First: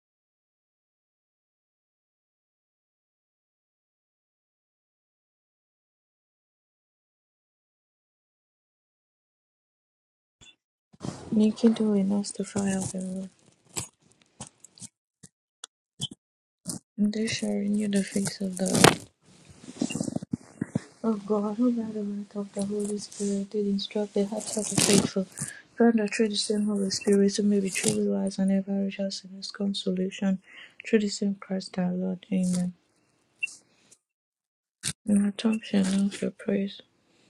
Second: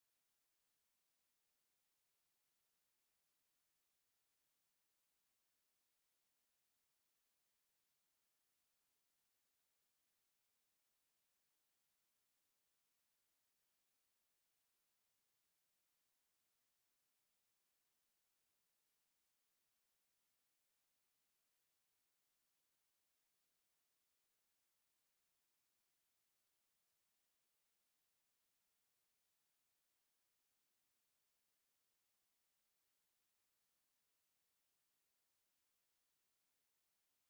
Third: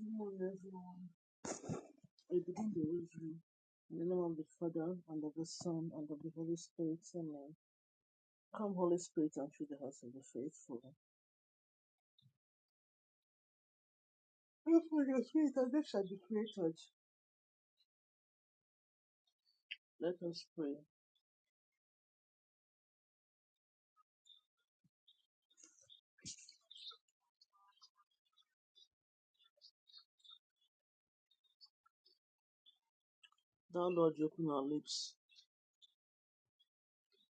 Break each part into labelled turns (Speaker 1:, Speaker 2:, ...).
Speaker 1: I begin the rosary in the name of the Father and of the Son and of the Holy Spirit. Amen. Come, Holy Spirit, and fill the hearts of the faithful.
Speaker 2: Nikido enough to fire the
Speaker 1: Pray for your spirit, and they shall be created.
Speaker 2: and they shall renew the face of the
Speaker 1: Let us pray.
Speaker 2: of God, who by the might of the Holy Spirit did instruct the hearts of the faithful, grant that through the same Holy Spirit we may be truly wise and ever righteous in his consolation, through the same Christ our Lord. Amen.
Speaker 1: Thou Lord, you open our lips
Speaker 2: And our tongue shall announce your praise.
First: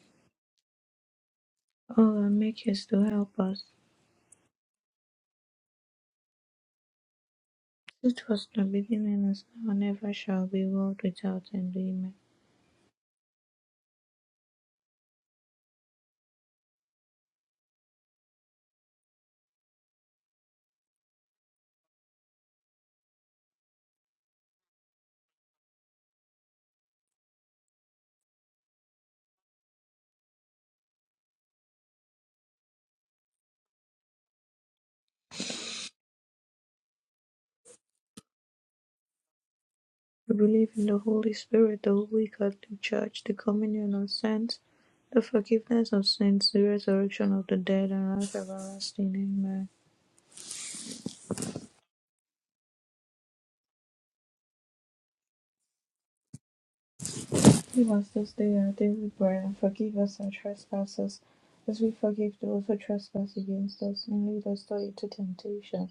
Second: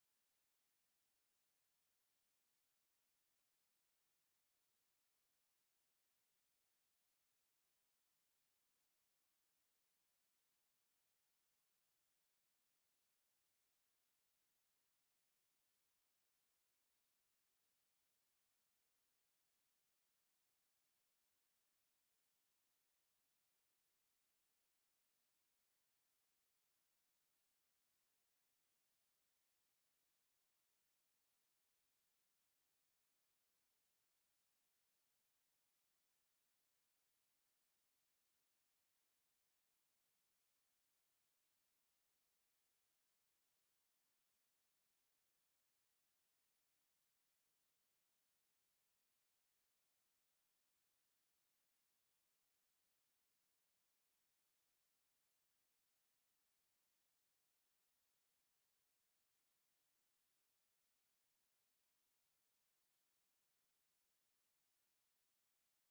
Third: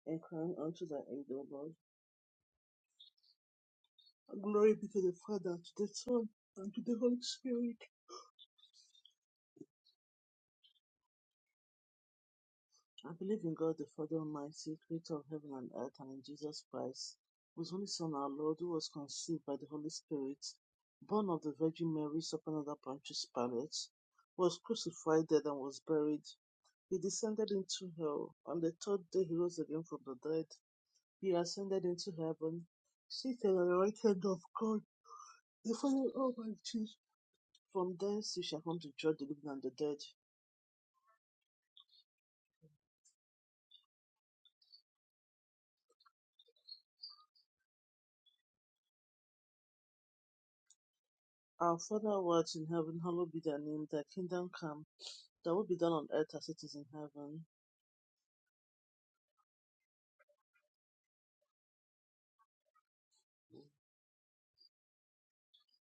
Speaker 1: and crying unto thy aid, O Lord.
Speaker 2: Oh, and make haste to help us.
Speaker 1: Glory be to the Father, to the Son, and to the Holy Spirit.
Speaker 2: It was in the beginning, as now and ever shall be, world without end. Amen.
Speaker 1: I believe in God the Father Almighty, creator of heaven and earth, and in Jesus Christ, whose only Son, our Lord, who was conceived by the Holy Spirit, born of the Virgin Mary, suffered under Pontius Pilate, was crucified, dead, and was buried. He descended into hell. On the third day, he rose again from the dead. He ascended into heaven, seated at the right hand of God, the Father Almighty. From thence he shall come to judge the living and the dead.
Speaker 2: We believe in the Holy Spirit, the Holy Catholic Church, the communion of saints, the forgiveness of sins, the resurrection of the dead, and life everlasting. Amen.
Speaker 1: Our Father who art in heaven, hallowed be thy name. Thy kingdom come. That will be done on earth as it is in heaven.
Speaker 2: Give us this day our daily bread, and forgive us our trespasses, as we forgive those who trespass against us, and lead us not into temptation,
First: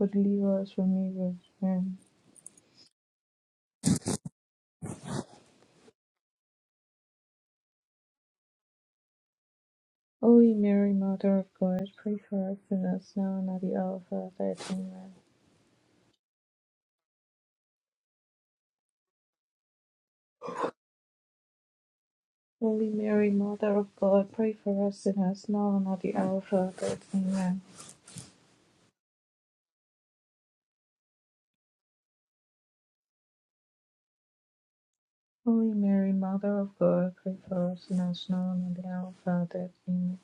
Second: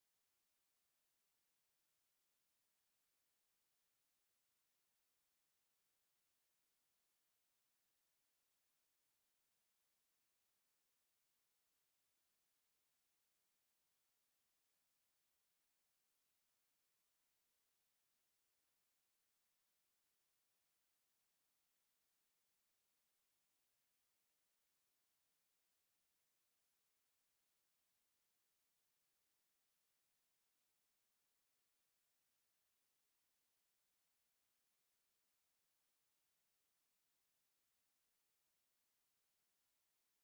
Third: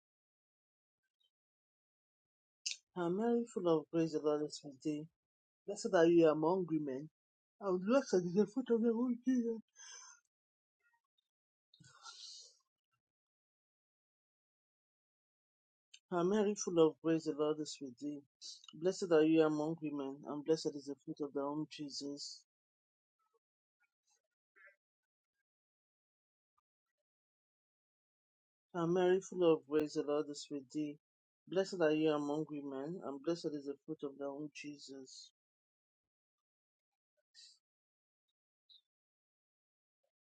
Speaker 2: but deliver us from evil. Amen.
Speaker 1: Hail Mary, full of grace, the Lord is with thee. Blessed are you among women, and blessed is the fruit of your womb, Jesus.
Speaker 2: Holy Mary, Mother of God, pray for us sinners now and at the hour of our death. Amen.
Speaker 1: Hail Mary, full of grace, the Lord is with thee. Blessed are you among women, and blessed is the fruit of thy womb, Jesus.
Speaker 2: Holy Mary, Mother of God, pray for us sinners, now and at the hour of our death. Amen.
Speaker 1: Hail Mary, full of grace, the Lord is with thee. Blessed are you among women, and blessed is the fruit of thy womb, Jesus.
Speaker 2: Holy Mary, Mother of God, pray for us sinners, now and at the hour of our death. Amen.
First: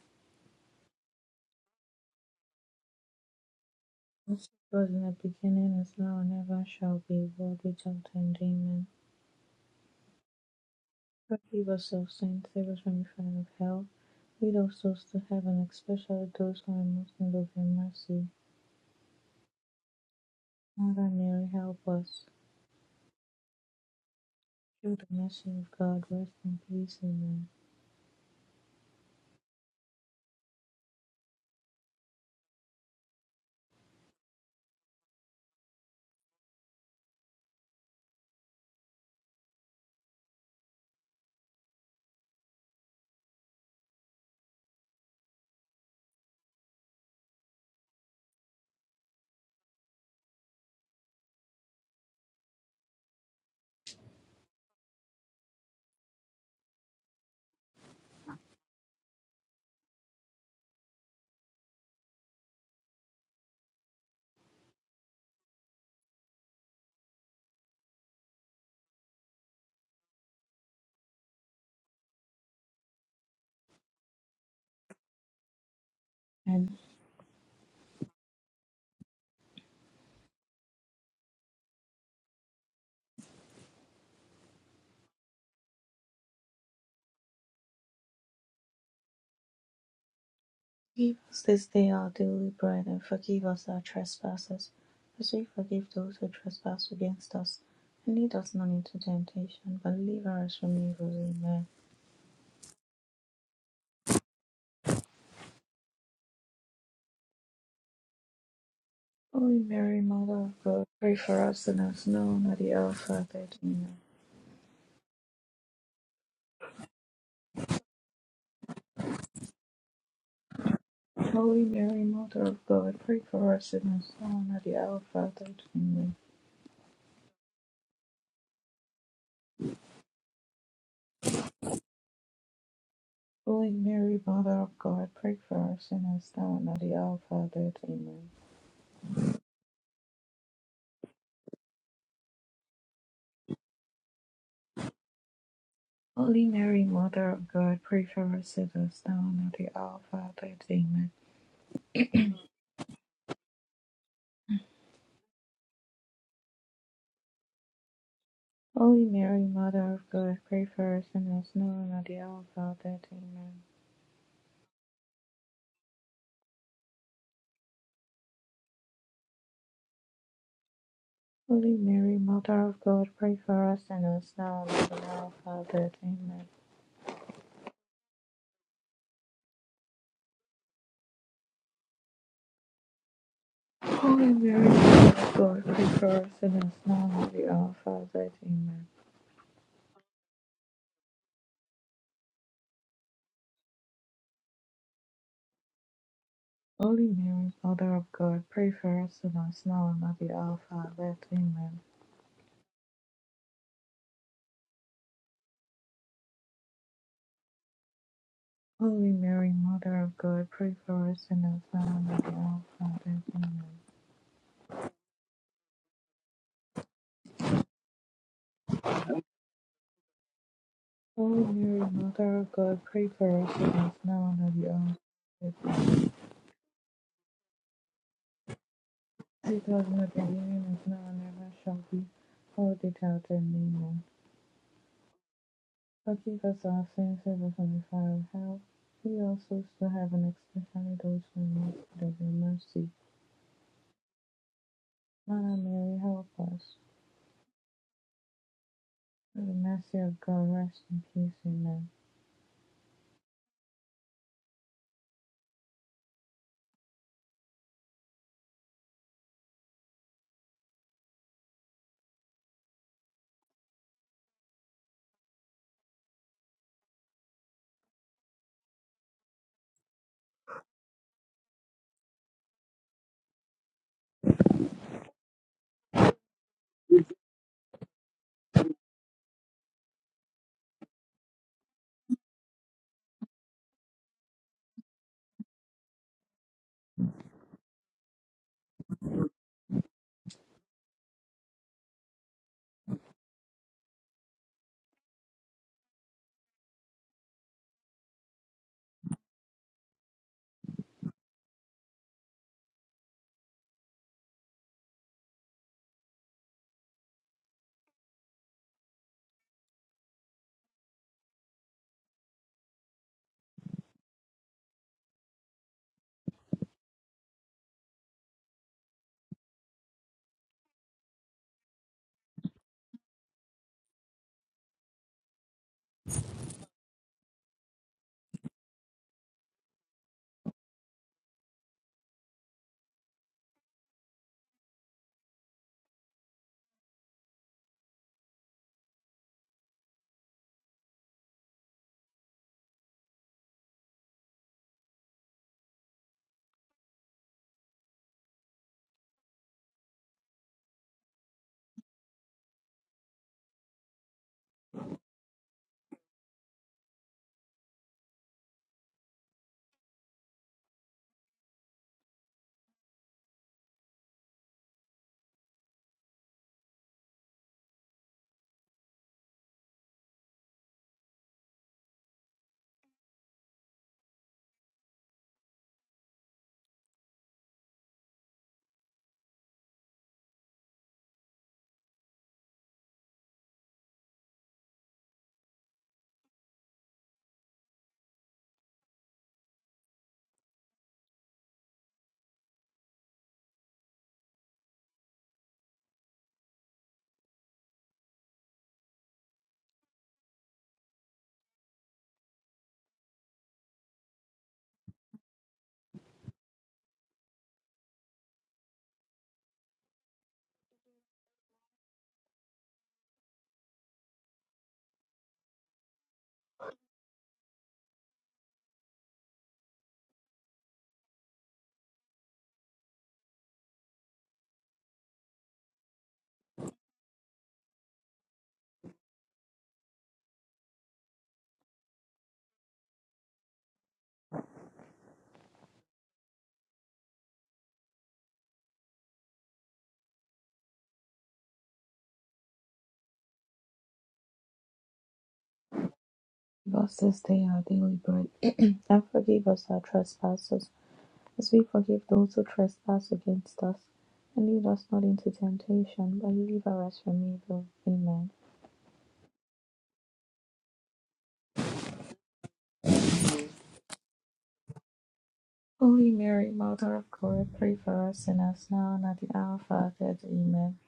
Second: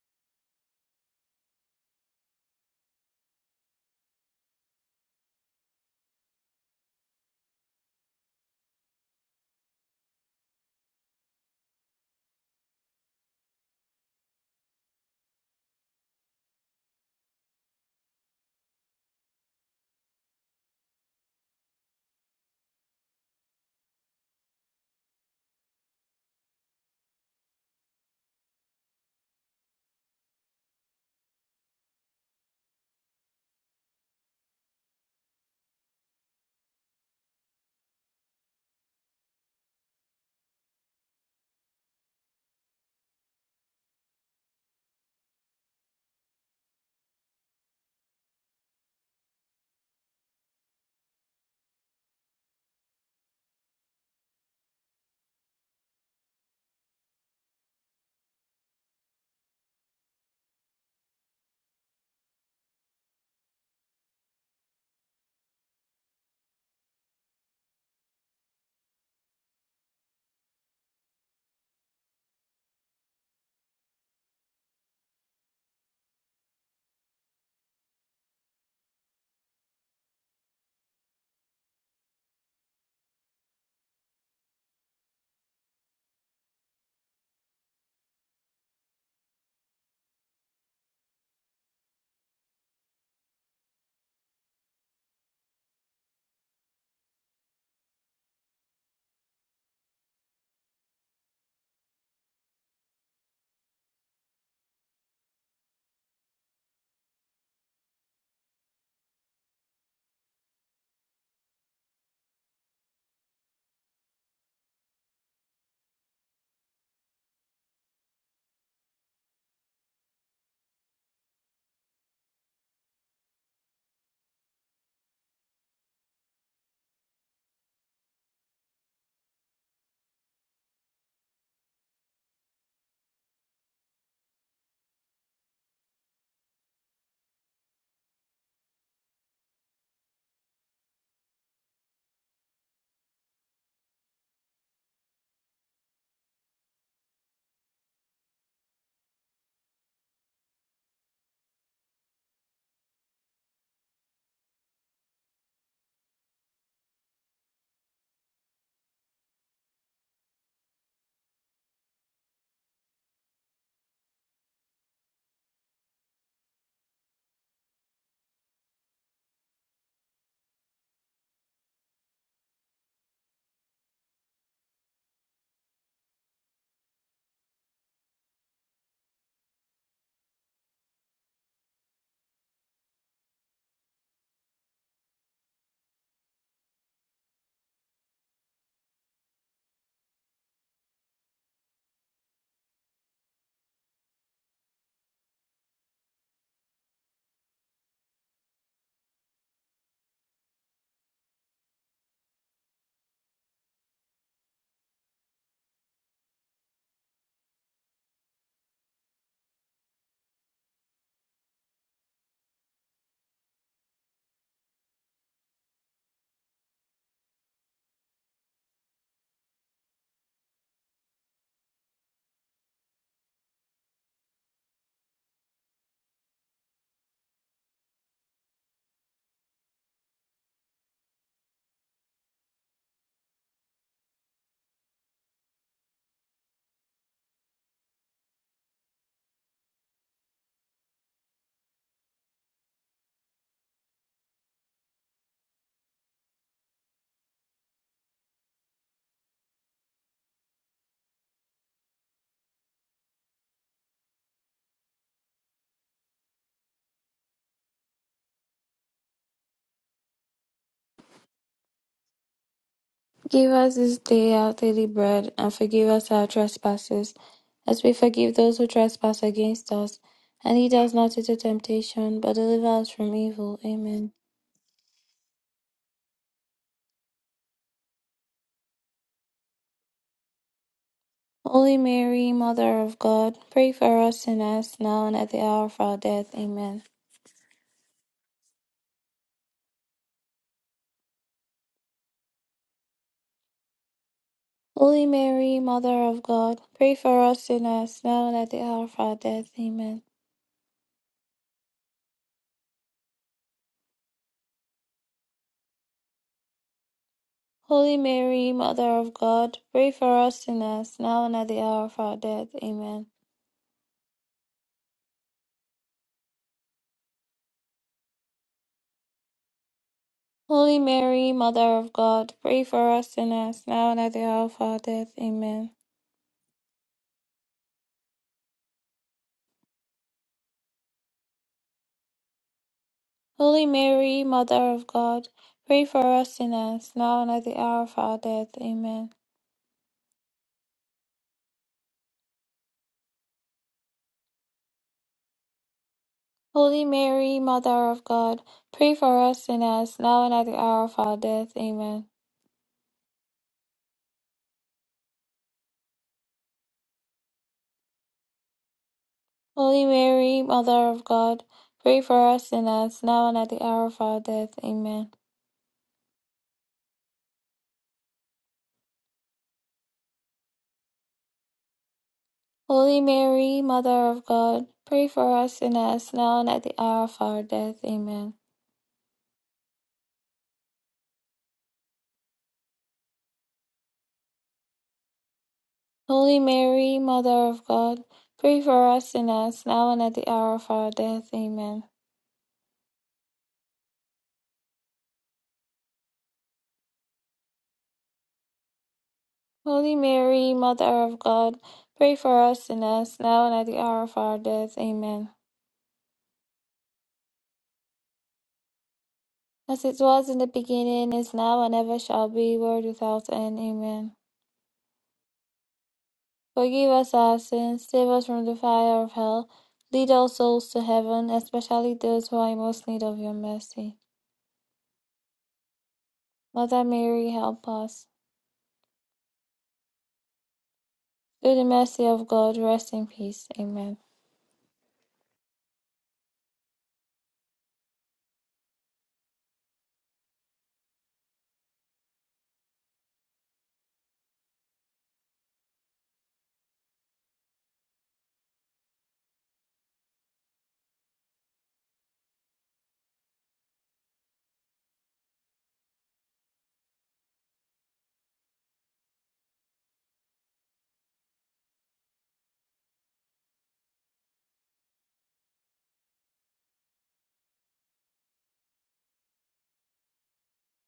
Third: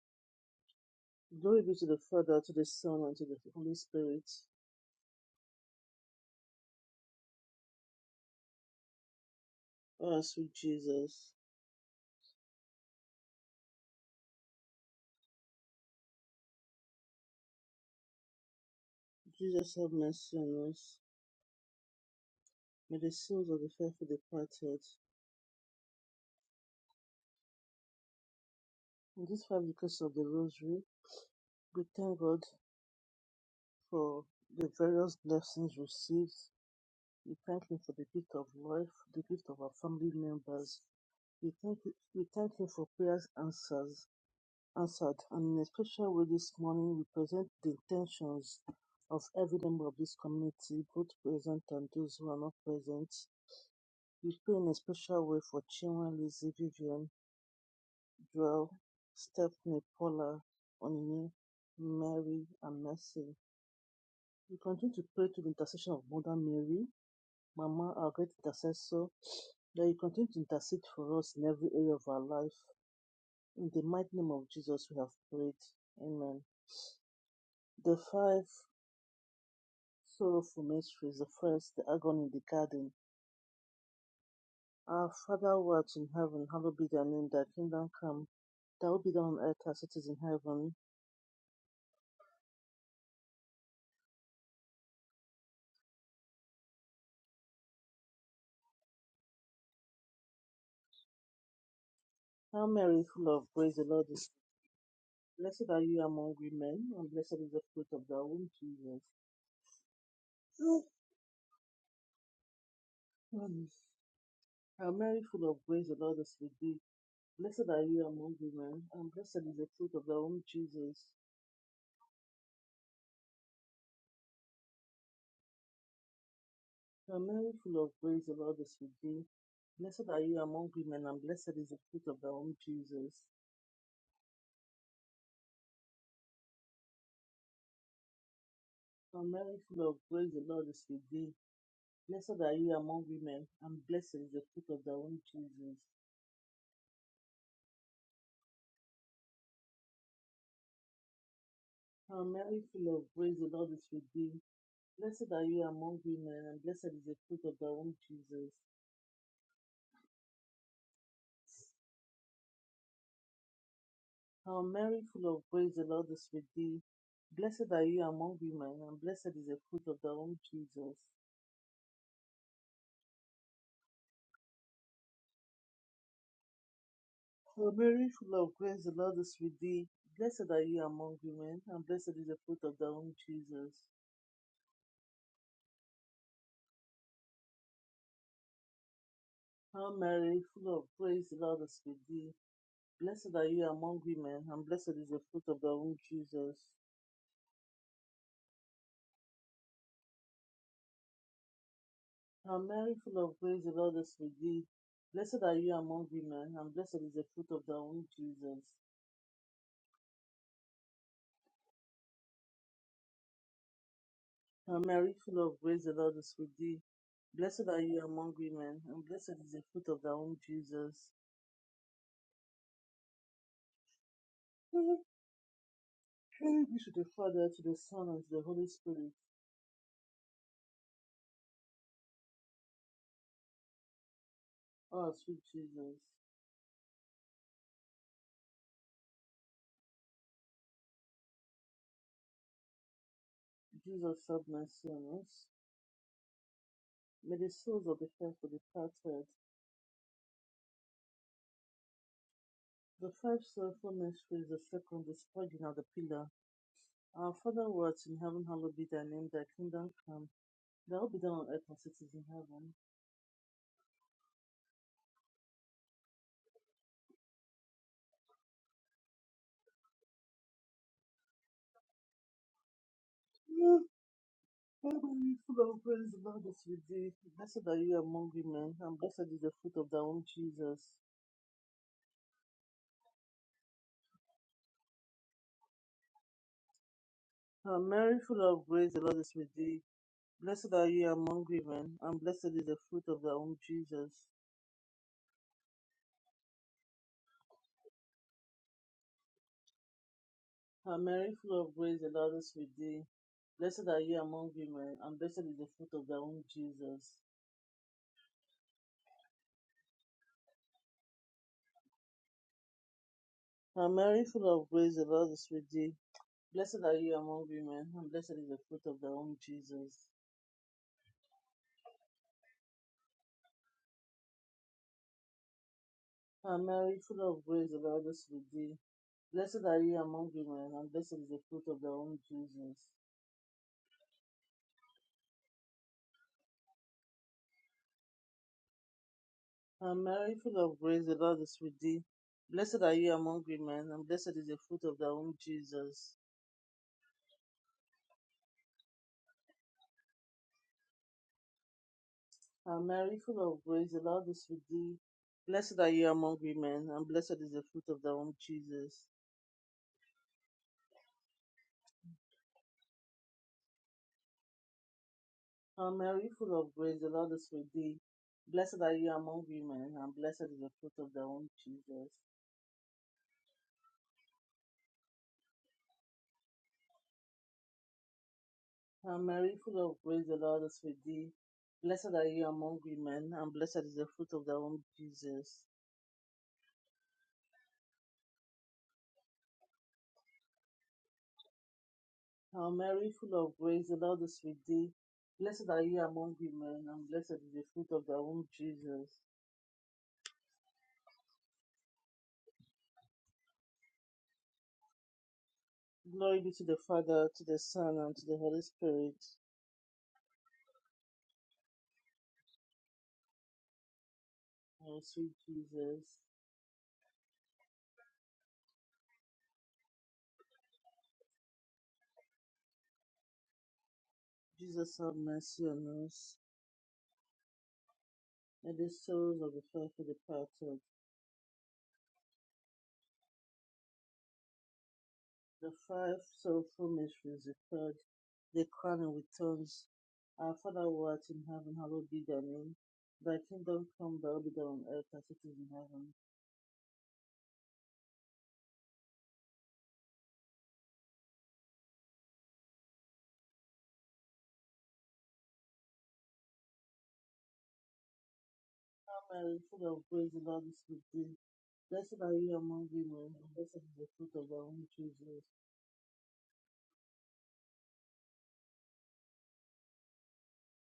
Speaker 1: Glory be to the Father, to the Son, and to the Holy Spirit.
Speaker 2: As it was in the beginning, is now, and ever shall be, world without end. Amen.
Speaker 1: Oh, sweet Jesus.
Speaker 2: Forgive us our sins, save us from the fire of hell. Lead our souls to heaven, especially those who are most in need of your mercy.
Speaker 1: Jesus, have mercy on us.
Speaker 2: Mother Mary, help us.
Speaker 1: May the souls of the faithful departed
Speaker 2: Through the mercy of God, rest in peace. Amen.
Speaker 1: in this five decades of the Rosary, we thank God for the various blessings received. We thank Him for the gift of life, the gift of our family members. We thank, we thank Him for prayers answers, answered. And in a special way this morning, we present the intentions of every member of this community, both present and those who are not present. We pray in a special way for Chinwa, Lizzie, Vivian, Drew, Stephanie, Paula, Onini, Mary, and Mercy. We continue to pray to the intercession of Mother Mary, Mama, our great intercessor, that you continue to intercede for us in every area of our life. In the mighty name of Jesus, we have prayed. Amen.
Speaker 2: And
Speaker 1: The five sorrowful mysteries, the first, the agony in the garden. Our Father who art in heaven, hallowed be thy name, thy kingdom come, thy will be done on earth as it is in heaven.
Speaker 2: Forgive us this day our daily bread, and forgive us our trespasses, as we forgive those who trespass against us. And lead us not into temptation, but deliver us from evil. Amen.
Speaker 1: Hail Mary, full of grace, the Lord is Blessed are you among women, and blessed is the fruit of thy womb, Jesus.
Speaker 2: Holy Mary, Mother of God, pray for us sinners, now and at the hour of our death.
Speaker 1: Mm.
Speaker 2: Amen.
Speaker 1: Hail Mary, full of grace, the Lord is with thee. Blessed are you among women, and blessed is the fruit of thy womb, Jesus.
Speaker 2: Holy Mary, Mother of God, pray for us sinners, now and at the hour of our death. Amen.
Speaker 1: Hail Mary, full of grace, the Lord is with thee. Blessed are you among women, and blessed is the fruit of thy womb, Jesus.
Speaker 2: Holy Mary, Mother of God, pray for us sinners, now and at the hour of our death. Amen.
Speaker 1: Hail Mary, full of grace, the Lord is with thee. Blessed are you among women, and blessed is the fruit of thy womb, Jesus.
Speaker 2: Holy Mary, Mother of God, pray for us sinners now and at the hour of our death. Amen.
Speaker 1: Hail Mary, full of grace, the Lord is with thee. Blessed are you among women, and blessed is the fruit of thy womb, Jesus.
Speaker 2: Holy Mary, Mother of God, pray for us sinners now and at the hour of our death. Amen.
Speaker 1: Hail Mary, full of grace, the Lord is with thee. Blessed are you among women, and blessed is the fruit of thy womb, Jesus.
Speaker 2: Holy Mary, Mother of God, pray for us sinners now and at the hour of our death. Amen.
Speaker 1: Hail Mary, full of grace, the Lord is with thee. Blessed are you among women, and blessed is the fruit of thy womb, Jesus.
Speaker 2: Holy Mary, Mother of God, pray for us sinners now and at the hour of our death. Amen.
Speaker 1: Hail Mary, full of grace, the Lord is with thee. Blessed are you among women, and blessed is the fruit of thy womb, Jesus.
Speaker 2: Holy Mary, Mother of God, pray for us sinners now and at the hour of our death. Amen.
Speaker 1: Hail Mary, full of grace, the Lord is with thee. Blessed are you among women, and blessed is the fruit of thy womb, Jesus.
Speaker 2: Holy Mary, Mother of God, pray for us sinners now and at the hour of our death. Amen.
Speaker 1: Hail Mary, full of grace, the Lord is with thee. Blessed are you among women, and blessed is the fruit of thy womb, Jesus.
Speaker 2: Holy Mary, Mother of God, pray for us sinners now and at the hour
Speaker 1: Glory
Speaker 2: of our death.
Speaker 1: be to the Father, to the Son, and to the Holy Spirit.
Speaker 2: Take us not into temptation, but now and ever shall be. All the out Amen.
Speaker 1: Oh, sweet Jesus.
Speaker 2: Forgive us our sins, save us from the fire of hell. We also to heaven, especially those who need of your mercy.
Speaker 1: Jesus, have mercy on us.
Speaker 2: Mother Mary, help us.
Speaker 1: May the souls of the faithful departed,
Speaker 2: Through the mercy of God, rest in peace. Amen.
Speaker 1: the five sorrowful mysteries, the second, the scourging of the pillar. Our Father who art in heaven, hallowed be thy name, thy kingdom come. They'll be done on earth as it is in heaven.
Speaker 3: Give us this day our daily bread, and forgive us our trespasses, as we forgive those who trespass against us. And lead us not into temptation, but deliver us from evil.
Speaker 1: Mm,
Speaker 3: Amen.
Speaker 1: Heaven full of praise, the Lord is with thee. Blessed are you among women, and blessed is the fruit of thy womb, Jesus.
Speaker 3: Holy Mary, Mother of God, pray for us sinners, now and at the hour of our death. Amen.
Speaker 1: And Mary, full of grace, the Lord is with thee. Blessed are you among women, and blessed is the fruit of thy womb, Jesus.
Speaker 3: Holy Mary, Mother of God, pray for us sinners, now and at the hour of our death. Amen.
Speaker 1: And Mary, full of grace, the Lord is with thee. Blessed are you among women, and blessed is the fruit of thy womb, Jesus.
Speaker 3: Holy Mary, Mother of God, pray for us sinners, now and at the hour of our death. Amen.
Speaker 1: And Mary, full of grace, the Lord is with thee. Blessed are you among women, and blessed is the fruit of thy womb, Jesus.
Speaker 3: Holy Mary, Mother of God, pray for us sinners, now and at the hour of our death. Amen.
Speaker 1: And Mary, full of grace, the Lord is with thee. Blessed are you among women, and blessed is the fruit of thy womb, Jesus.
Speaker 3: Holy Mary, Mother of God, pray for us sinners, now and at the hour of our death. Amen.
Speaker 1: And Mary, full of grace, the Lord is with thee. Blessed are you among women, and blessed is the fruit of thy womb, Jesus.
Speaker 3: Holy Mary, Mother of God, pray for us sinners, now and at the hour of our death. Amen.
Speaker 1: And Mary, full of grace, the Lord is with thee. Blessed are you among women, and blessed is the fruit of thy womb, Jesus.
Speaker 3: Holy Mary, Mother of God, pray for us sinners, now and at the hour of our death. Amen.
Speaker 1: And Mary, full of grace, the Lord is with thee. Blessed are you among women, and blessed is the fruit of thy womb, Jesus.
Speaker 3: Holy Mary, Mother of God, pray for us sinners, now and at the hour of our death. Amen.
Speaker 1: Hail Mary, full of grace, the Lord is with thee. Blessed are you among women, and blessed is the fruit of thy womb, Jesus.
Speaker 3: Holy Mary, Mother of God, pray for us sinners, now and at the hour of our death. Amen.
Speaker 1: Hail Mary, full of grace, the Lord is with thee. Blessed are you among women, and blessed is the fruit of thy womb, Jesus.
Speaker 3: Holy Mary, Mother of God, pray for us sinners, now and at the hour of our death. Amen.
Speaker 1: Glory be to the Father, to the Son, and to the Holy Spirit.
Speaker 3: As it was in the beginning, is now, and ever shall be, world without end. Amen.
Speaker 1: O sweet Jesus,
Speaker 3: Forgive us our sins, save us from the fire of hell, lead all souls to heaven, especially those who are in most need of your mercy.
Speaker 1: Jesus have mercy on us,
Speaker 3: Mother Mary, help us.
Speaker 1: and the souls of the faithful departed.
Speaker 3: Through the mercy of God, rest in peace. Amen.
Speaker 1: The five sorrowful mysteries referred the crowning with tongues. Our Father who art in heaven, hallowed be thy name. Thy kingdom come, thy will be done on earth as it is in heaven.
Speaker 2: Give us this day our daily bread, and forgive us our trespasses, as we forgive those who trespass against us. And lead us not into temptation, but deliver us from evil. Amen.
Speaker 1: Hail Mary, full of grace, the Lord is with thee. Blessed are you among women, and blessed is the fruit of thy womb, Jesus.
Speaker 2: Holy Mary, Mother of God, pray for us sinners now and at the hour of our death. Amen.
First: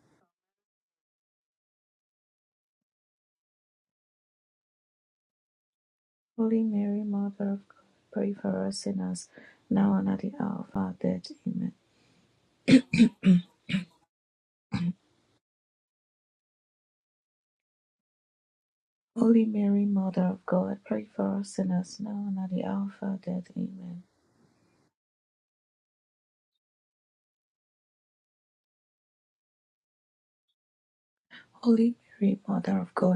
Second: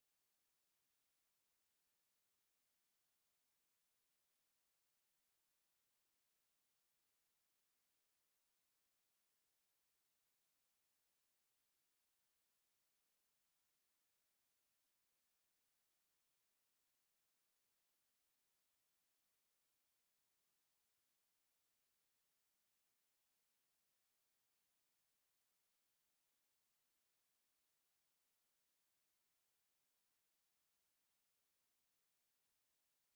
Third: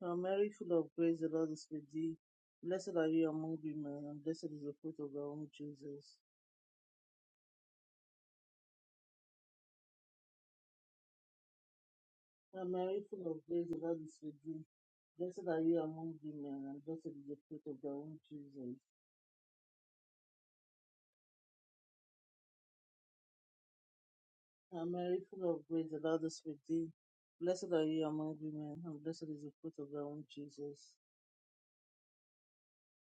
Speaker 1: Hail Mary, full of grace, the Lord is with thee. Blessed are you among women, and blessed is the fruit of thy womb, Jesus.
Speaker 2: Holy Mary, Mother of God, pray for us sinners now and at the hour of our death. Amen.
Speaker 1: Hail Mary, full of grace, the Lord is with thee. Blessed are you among women, and blessed is the fruit of thy womb, Jesus.
Speaker 2: Holy Mary, Mother of God, pray for us sinners now and at the hour of our death. Amen.
Speaker 1: Ah, Mary, full of grace, the Lord is with thee. Blessed are you among women, and blessed is the fruit of thy womb, Jesus.
Speaker 2: Holy Mary, Mother of God,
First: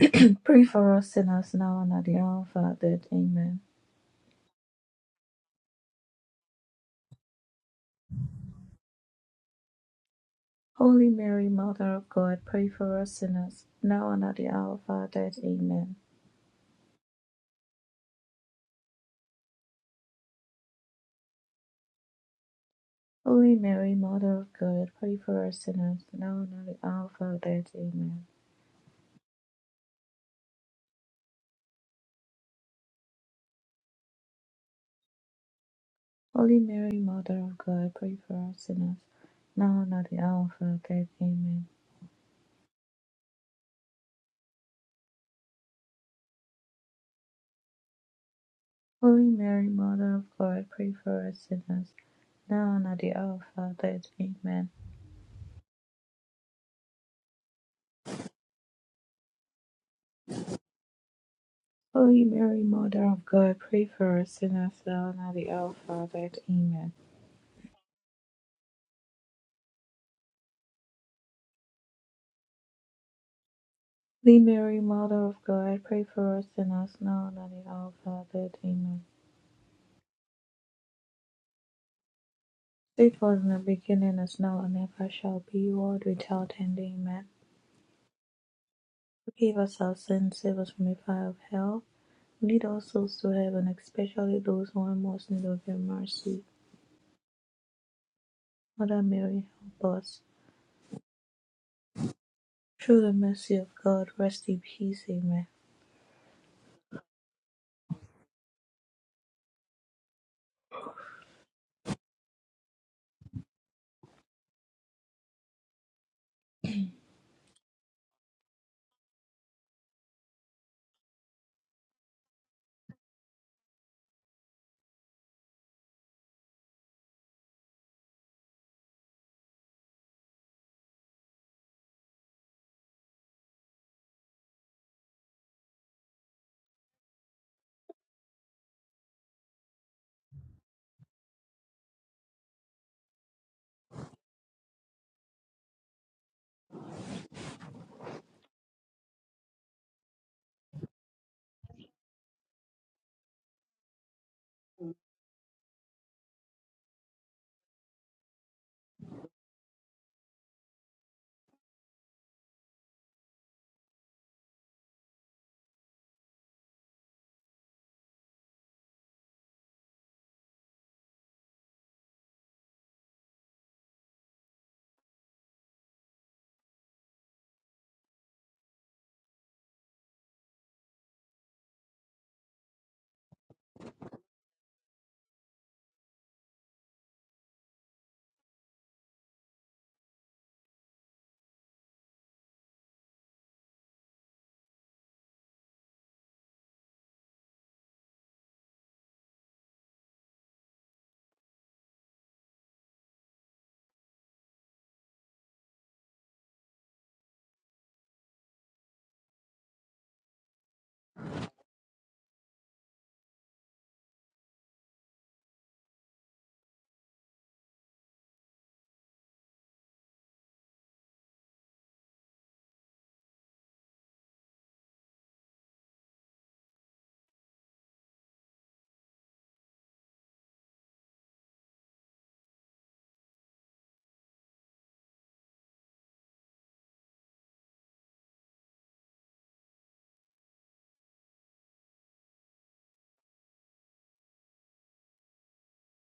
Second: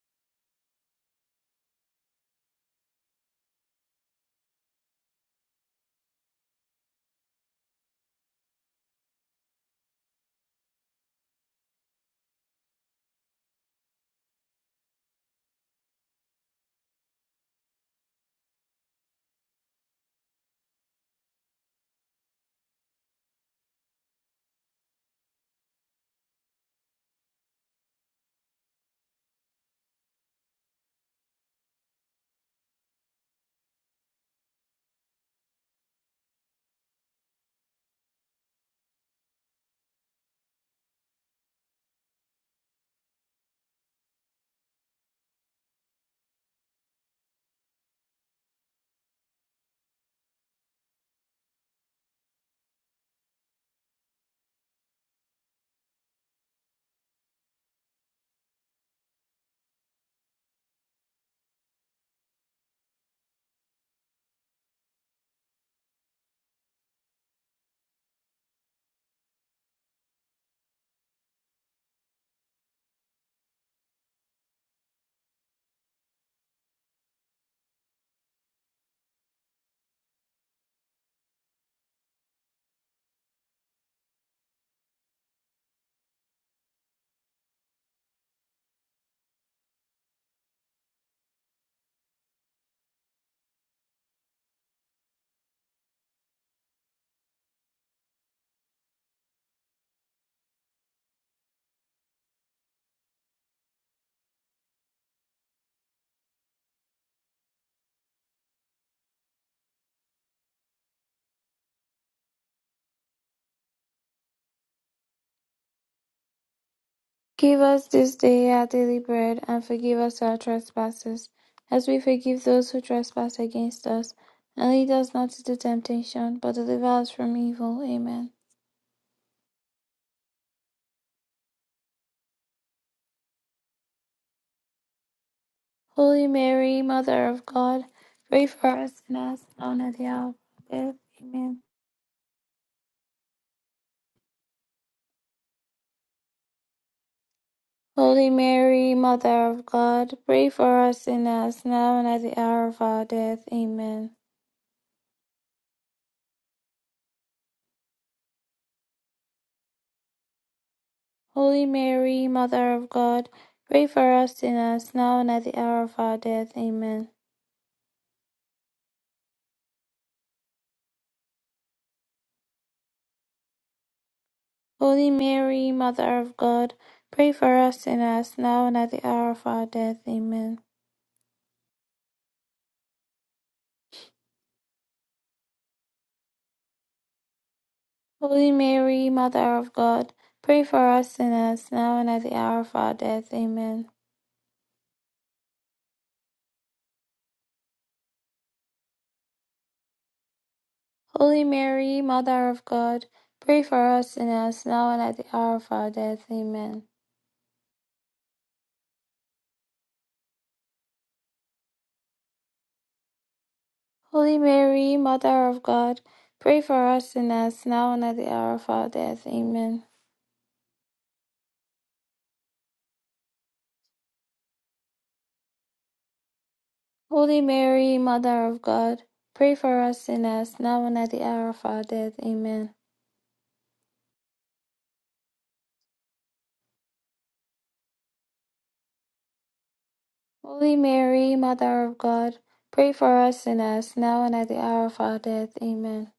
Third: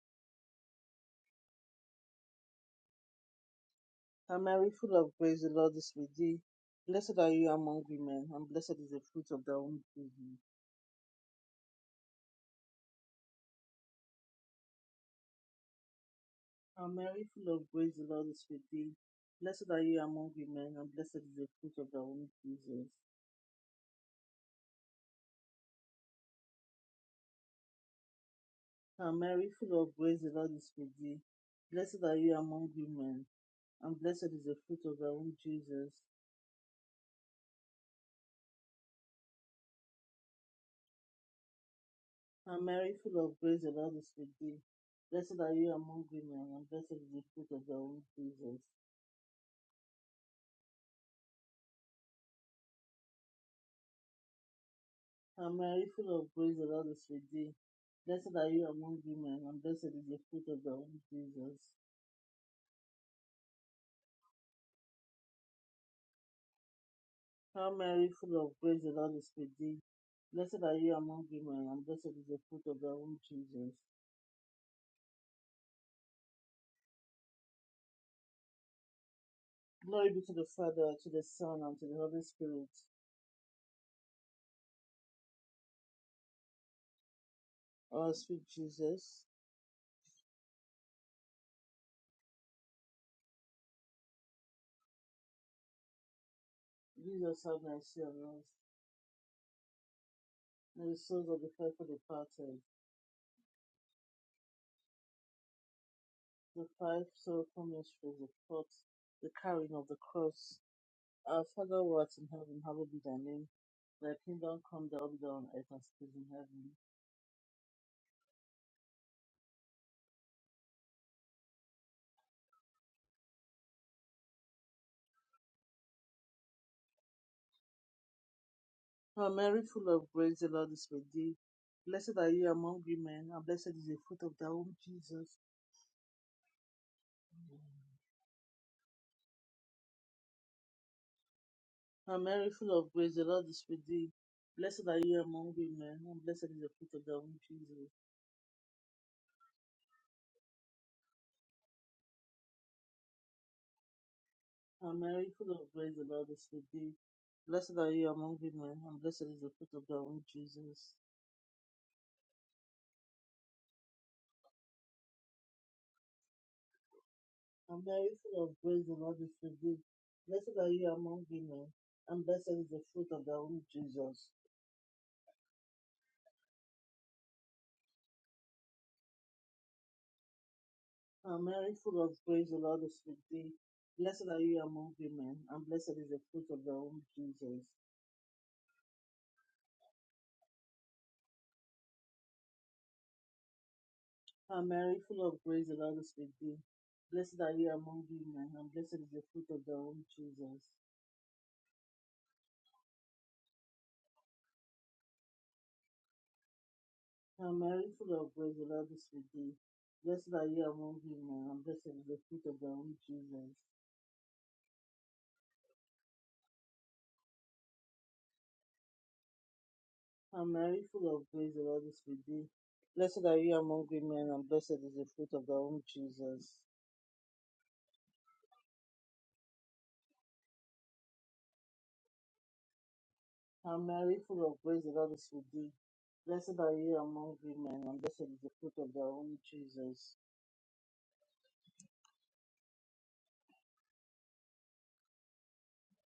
Speaker 2: Pray for us sinners now and at the hour of our death. Amen.
Speaker 1: Ah, Mary, full of grace, the Lord is with thee. Blessed are you among women, and blessed is the fruit of thy womb, Jesus.
Speaker 2: Holy Mary, Mother of God, pray for us sinners now and at the hour of our death. Amen.
Speaker 1: Ah, Mary, full of grace, the Lord is with thee. Blessed are you among women, and blessed is the fruit of thy womb, Jesus.
Speaker 2: Holy Mary, Mother of God, pray for us sinners now and at the hour of our death. Amen.
Speaker 1: Ah, Mary, full of grace, the Lord is with thee. Blessed are you among women, and blessed is the fruit of thy womb, Jesus.
Speaker 2: Holy Mary, Mother of God, pray for us sinners now and at the hour of our death. Amen.
Speaker 1: And Mary, full of grace, the Lord is with thee. Blessed are you among women, and blessed is the fruit of thy womb, Jesus.
Speaker 2: Holy Mary, Mother of God, pray for us sinners now and at the hour of our death. Amen.
Speaker 1: And Mary, full of grace, the Lord is with thee. Blessed are you among women, and blessed is the fruit of thy womb, Jesus.
Speaker 2: Holy Mary, Mother of God, pray for us sinners now and at the hour of our death. Amen.
Speaker 1: And Mary, full of grace, the Lord is with thee. Blessed are you among women, and blessed is the fruit of thy womb, Jesus.
Speaker 2: Holy Mary, Mother of God, pray for us sinners now and at the hour of our death. Amen.
Speaker 1: Glory be to the Father, to the Son, and to the Holy Spirit.
Speaker 2: It was in the beginning, as now, and ever shall be, world without end. Amen.
Speaker 1: Our sweet Jesus,
Speaker 2: Forgive us our sins, save us from the fire of hell. Lead all souls to heaven, especially those who are in most in need of your mercy.
Speaker 1: Jesus have mercy on us,
Speaker 2: Mother Mary, help us.
Speaker 1: and the souls of the faithful departed.
Speaker 2: Through the mercy of God, rest in peace. Amen.
Speaker 1: the five sorrowful mysteries of thought, the carrying of the cross. Our Father who art in heaven, hallowed be thy name. Thy kingdom come, thy will be done on earth as it is in heaven.
Speaker 3: Give us this day our daily bread, and forgive us our trespasses, as we forgive those who trespass against us. And lead us not into temptation, but deliver us from evil. Amen.
Speaker 1: Hail Mary, full of grace, the Lord is with thee. Blessed are you among women, and blessed is the fruit of thy womb, Jesus.
Speaker 3: Holy Mary, Mother of God, pray for us sinners, now and at the hour of our death. Amen.
Speaker 1: Hail Mary, full of grace, the Lord is with thee. Blessed are you among women, and blessed is the fruit of thy womb, Jesus.
Speaker 3: Holy Mary, Mother of God, pray for us sinners, now and at the hour of our death. Amen.
Speaker 1: Hail Mary, full of grace, the Lord is with thee. Blessed are you among women, and blessed is the fruit of thy womb, Jesus.
Speaker 3: Holy Mary, Mother of God, pray for us sinners, now and at the hour of our death. Amen.
Speaker 1: and very full of grace, the Lord is with thee. Blessed are you among women, and blessed is the fruit of thy womb, Jesus.
Speaker 3: Holy Mary, Mother of God, pray for us sinners, now and at the hour of our death. Amen.
Speaker 1: And Mary, full of grace, the Lord is with thee. Blessed are you among women, and blessed is the fruit of thy womb, Jesus.
Speaker 3: Holy Mary, Mother of God, pray for us sinners, now and at the hour of our death. Amen.
Speaker 1: And Mary, full of grace, the Lord is with thee. Blessed are you among women, and blessed is the fruit of thy womb, Jesus.
Speaker 3: Holy Mary, Mother of God, pray for us sinners, now and at the hour of our death. Amen.
Speaker 1: And Mary, full of grace, the Lord is with thee. Blessed are you among women, and blessed is the fruit of thy womb, Jesus.
Speaker 3: Holy Mary, Mother of God, pray for us sinners, now and at the hour of our death. Amen.
Speaker 1: And Mary, full of grace, the Lord is with thee. Blessed are you among women, and blessed is the fruit of thy womb, Jesus.
Speaker 3: Holy Mary, Mother of God, pray for us sinners, now and at the hour of our death. Amen.
Speaker 1: And Mary, full of grace, the Lord is with thee. Blessed are you among women, and blessed is the fruit of thy womb, Jesus.
Speaker 3: Holy Mary, Mother of God, pray for us sinners, now and at the hour of our death. Amen.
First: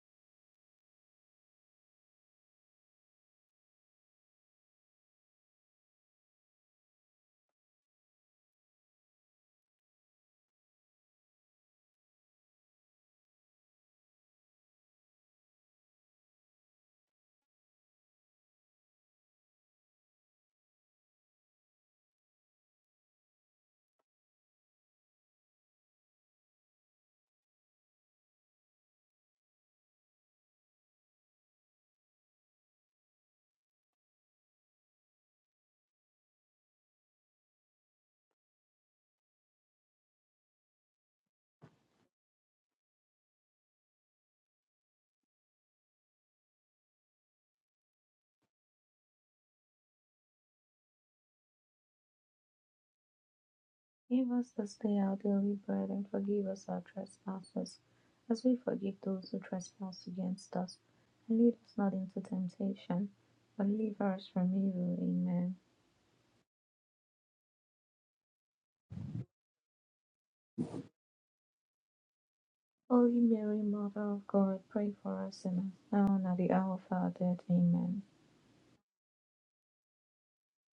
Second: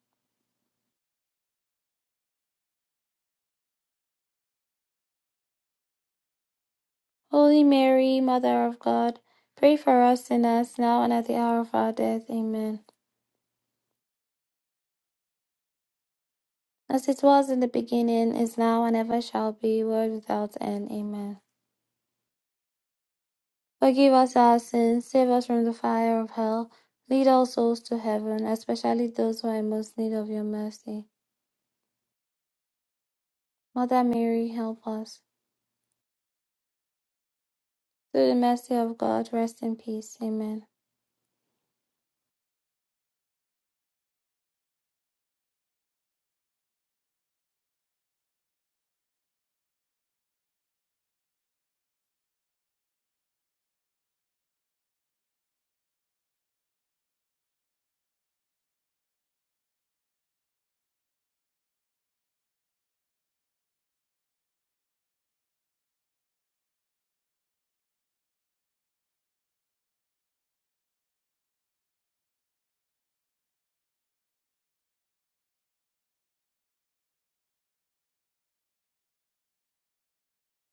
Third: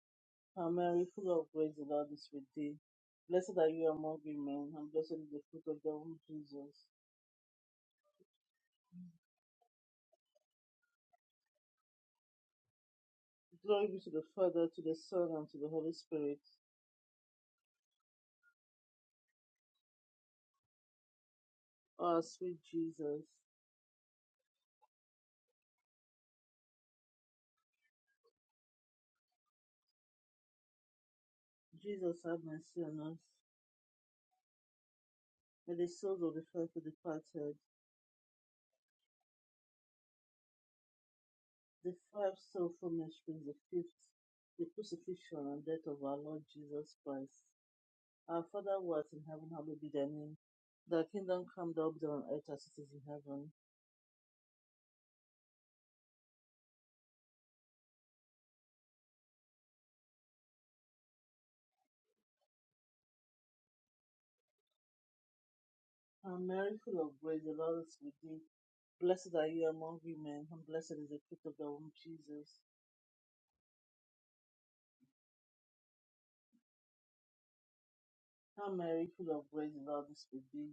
Speaker 1: And Mary, full of grace, the Lord is with thee. Blessed are you among women, and blessed is the fruit of thy womb, Jesus.
Speaker 3: Holy Mary, Mother of God, pray for us sinners, now and at the hour of our death. Amen.
Speaker 1: Glory be to the Father, to the Son, and to the Holy Spirit.
Speaker 3: As it was in the beginning, is now, and ever shall be, world without end. Amen.
Speaker 1: O our sweet Jesus,
Speaker 3: Forgive us our sins, save us from the fire of hell, lead all souls to heaven, especially those who are in most need of your mercy.
Speaker 1: Jesus, have mercy on us.
Speaker 3: Mother Mary, help us.
Speaker 1: May the souls of the faithful departed
Speaker 3: Through the mercy of God, rest in peace. Amen.
Speaker 1: The five sorrowful mysteries, the fifth, the crucifixion and death of our Lord Jesus Christ. Our Father who art in heaven, hallowed be thy name. Thy kingdom come, thy will be done on earth as it is in heaven.
Speaker 2: Give us this day our daily bread, and forgive us our trespasses, as we forgive those who trespass against us. And lead us not into temptation, but deliver us from evil. Amen.
Speaker 1: And Mary, full of grace, the Lord is with thee. Blessed are you among women, and blessed is the fruit of thy womb, Jesus.
Speaker 2: Holy Mary, Mother of God, pray for us sinners, now and at the hour of our death. Amen.
Speaker 1: Hail Mary, full of grace, the Lord is with thee.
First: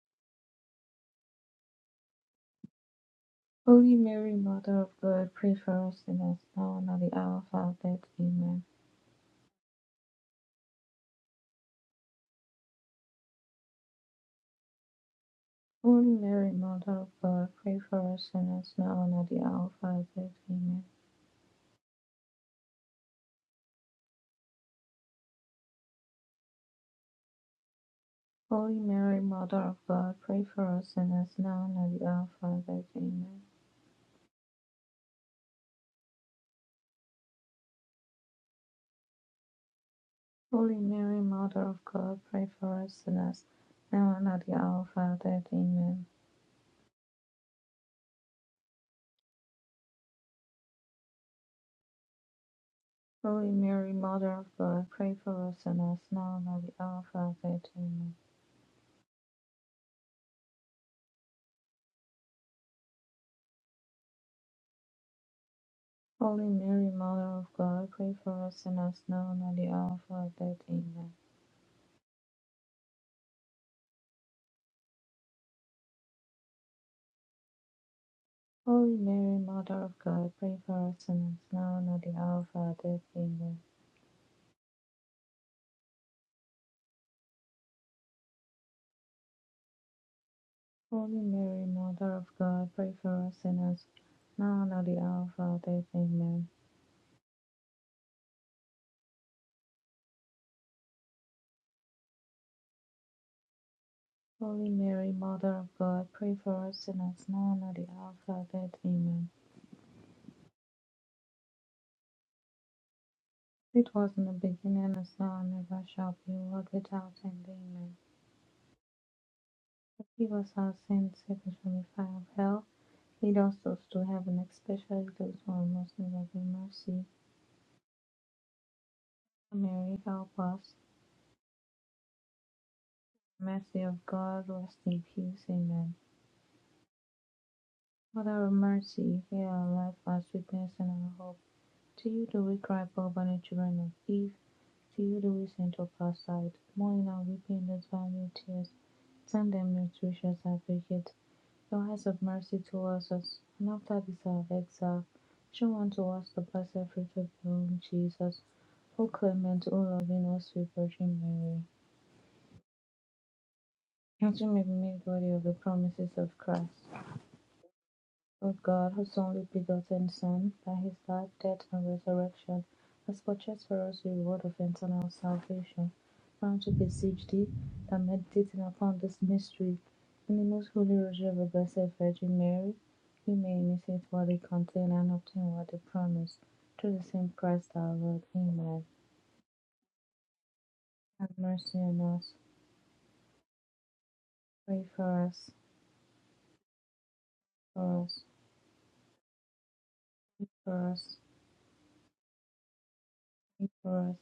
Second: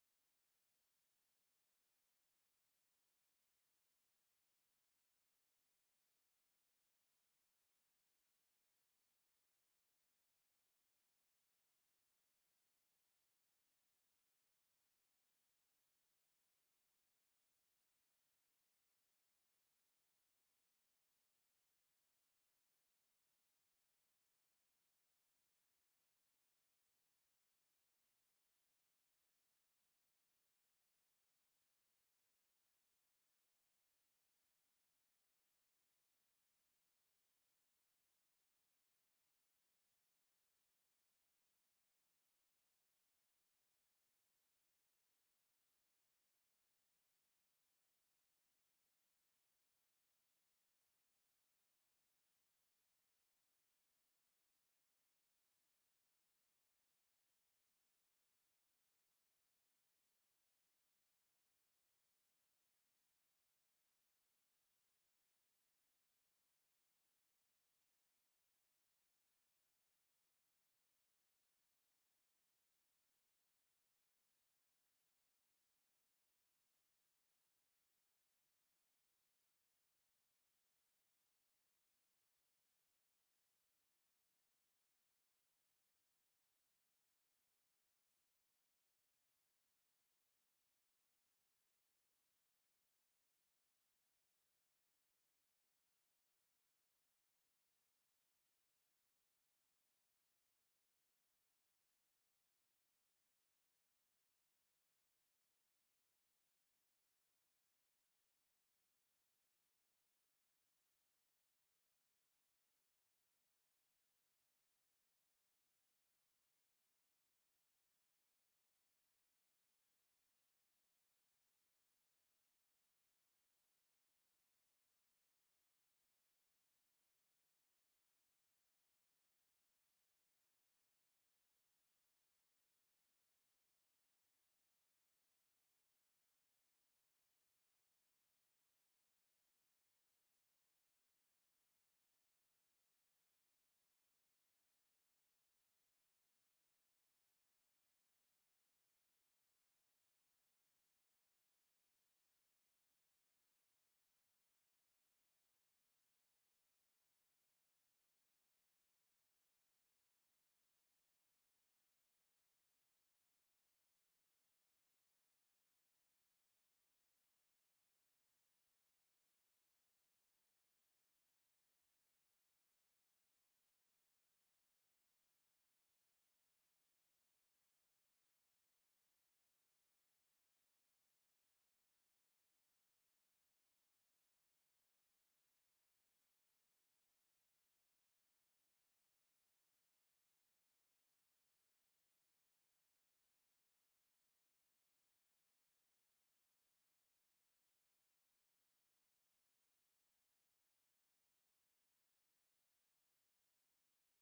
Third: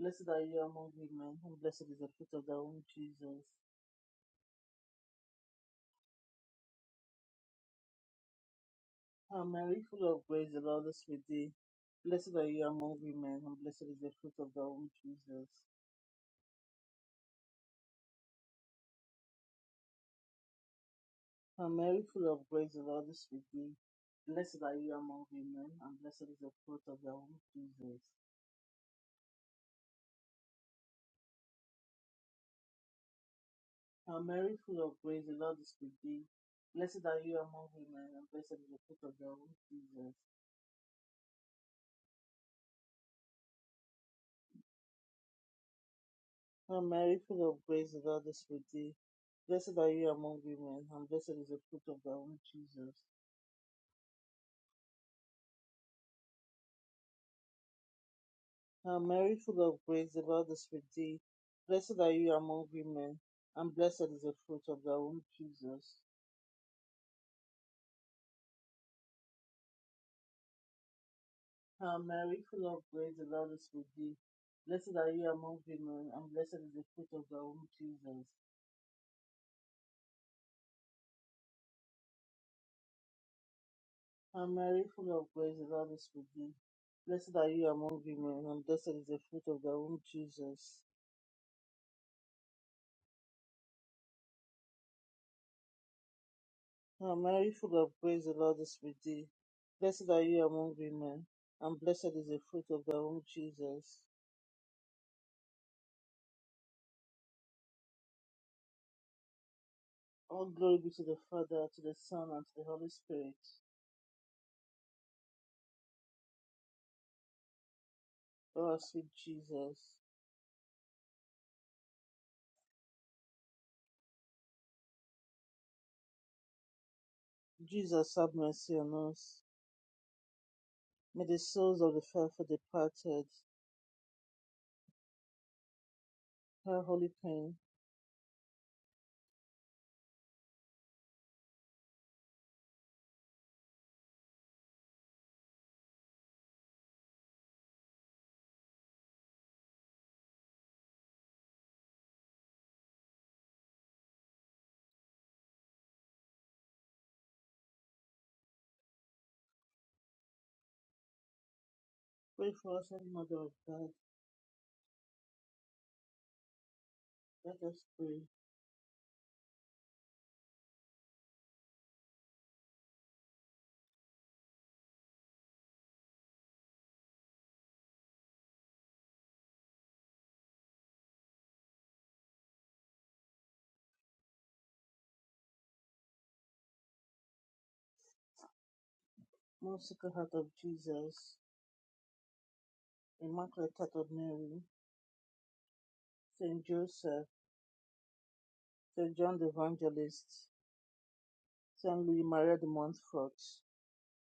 Speaker 1: Blessed are you among women, and blessed is the fruit of thy womb, Jesus.
Speaker 2: Holy Mary, Mother of God, pray for us sinners, now and at the hour of our death. Amen.
Speaker 1: Um, Mary, full of grace, the Lord is with thee. Blessed are you among women, and blessed is the fruit of thy womb, Jesus.
Speaker 2: Holy Mary, Mother of God, pray for us sinners, now and at the hour of our death. Amen.
Speaker 1: And Mary, full of grace, the Lord is with thee. Blessed are you among women, and blessed is the fruit of thy womb, Jesus.
Speaker 2: Holy Mary, Mother of God, pray for us sinners now and at the hour of our death. Amen.
Speaker 1: And Mary, full of grace, the Lord is with thee. Blessed are you among women, and blessed is the fruit of thy womb, Jesus.
Speaker 2: Holy Mary, Mother of God, pray for us sinners now and at the hour of our death. Amen.
Speaker 1: And Mary, full of grace, the Lord is with thee. Blessed are you among women, and blessed is the fruit of thy womb, Jesus.
Speaker 2: Holy Mary, Mother of God, pray for us sinners now and at the hour of our death. Amen.
Speaker 1: Hail Mary, full of grace, the Lord is with thee. Blessed are you among women, and blessed is the fruit of thy womb, Jesus.
Speaker 2: Holy Mary, Mother of God, pray for us sinners now and at the hour of our death. Amen.
Speaker 1: Hail Mary, full of grace, the Lord is with thee. Blessed are you among women, and blessed is the fruit of thy womb, Jesus.
Speaker 2: Holy Mary, Mother of God, pray for us sinners now and at the hour of our death. Amen.
Speaker 1: Hail Mary, full of grace, the Lord is with thee. Blessed are you among women, and blessed is the fruit of thy womb, Jesus.
Speaker 2: Holy Mary, Mother of God, pray for us sinners, now and at the hour of our death. Amen.
Speaker 1: Hail Mary, full of grace, the Lord is with thee. Blessed are you among women, and blessed is the fruit of thy womb, Jesus.
Speaker 2: Holy Mary, Mother of God, pray for us sinners, now and at the hour of our death. Amen.
Speaker 1: All glory be to the Father, to the Son, and to the Holy Spirit.
Speaker 2: It was in the beginning, as now, and ever shall be, world without end. Amen.
Speaker 1: O our sweet Jesus.
Speaker 2: Forgive us our sins, save us from the fire of hell. Lead us those to heaven, especially those who are most in need of your mercy.
Speaker 1: Jesus, have mercy on us.
Speaker 2: Mary, help us.
Speaker 1: May the souls of the faithful departed,
Speaker 2: Mercy of God, rest in peace. Amen.
Speaker 1: her holy pain,
Speaker 2: Father of mercy, hear our life, our sweetness, and our hope. To you do we cry, poor banished children of Eve. To you do we send up our sight, mourning our weeping those valiant tears. Send them your gracious advocate, your eyes of mercy towards us, and after this our exile, show unto us the blessed fruit of your womb, Jesus. O clement, O loving, O sweet Virgin Mary,
Speaker 1: pray for us, Holy Mother of God.
Speaker 2: that we may be made worthy of the promises of Christ.
Speaker 1: Let us pray.
Speaker 2: O God, whose only begotten Son, by his life, death, and resurrection, has purchased for us the reward of eternal salvation. Now to beseech thee that meditating upon this mystery in the most holy rosary of the Blessed Virgin Mary, we may imitate what they contain and obtain what they promise. Through the same Christ our Lord. Amen.
Speaker 1: Most Sacred Heart of
Speaker 2: Have
Speaker 1: Jesus,
Speaker 2: mercy on us.
Speaker 1: Immaculate Heart of Mary,
Speaker 2: Pray for us.
Speaker 1: Saint Joseph,
Speaker 2: For us.
Speaker 1: Saint John the
Speaker 2: Pray
Speaker 1: Evangelist,
Speaker 2: for us.
Speaker 1: Saint Louis Maria de Montfort,
Speaker 2: Pray for us.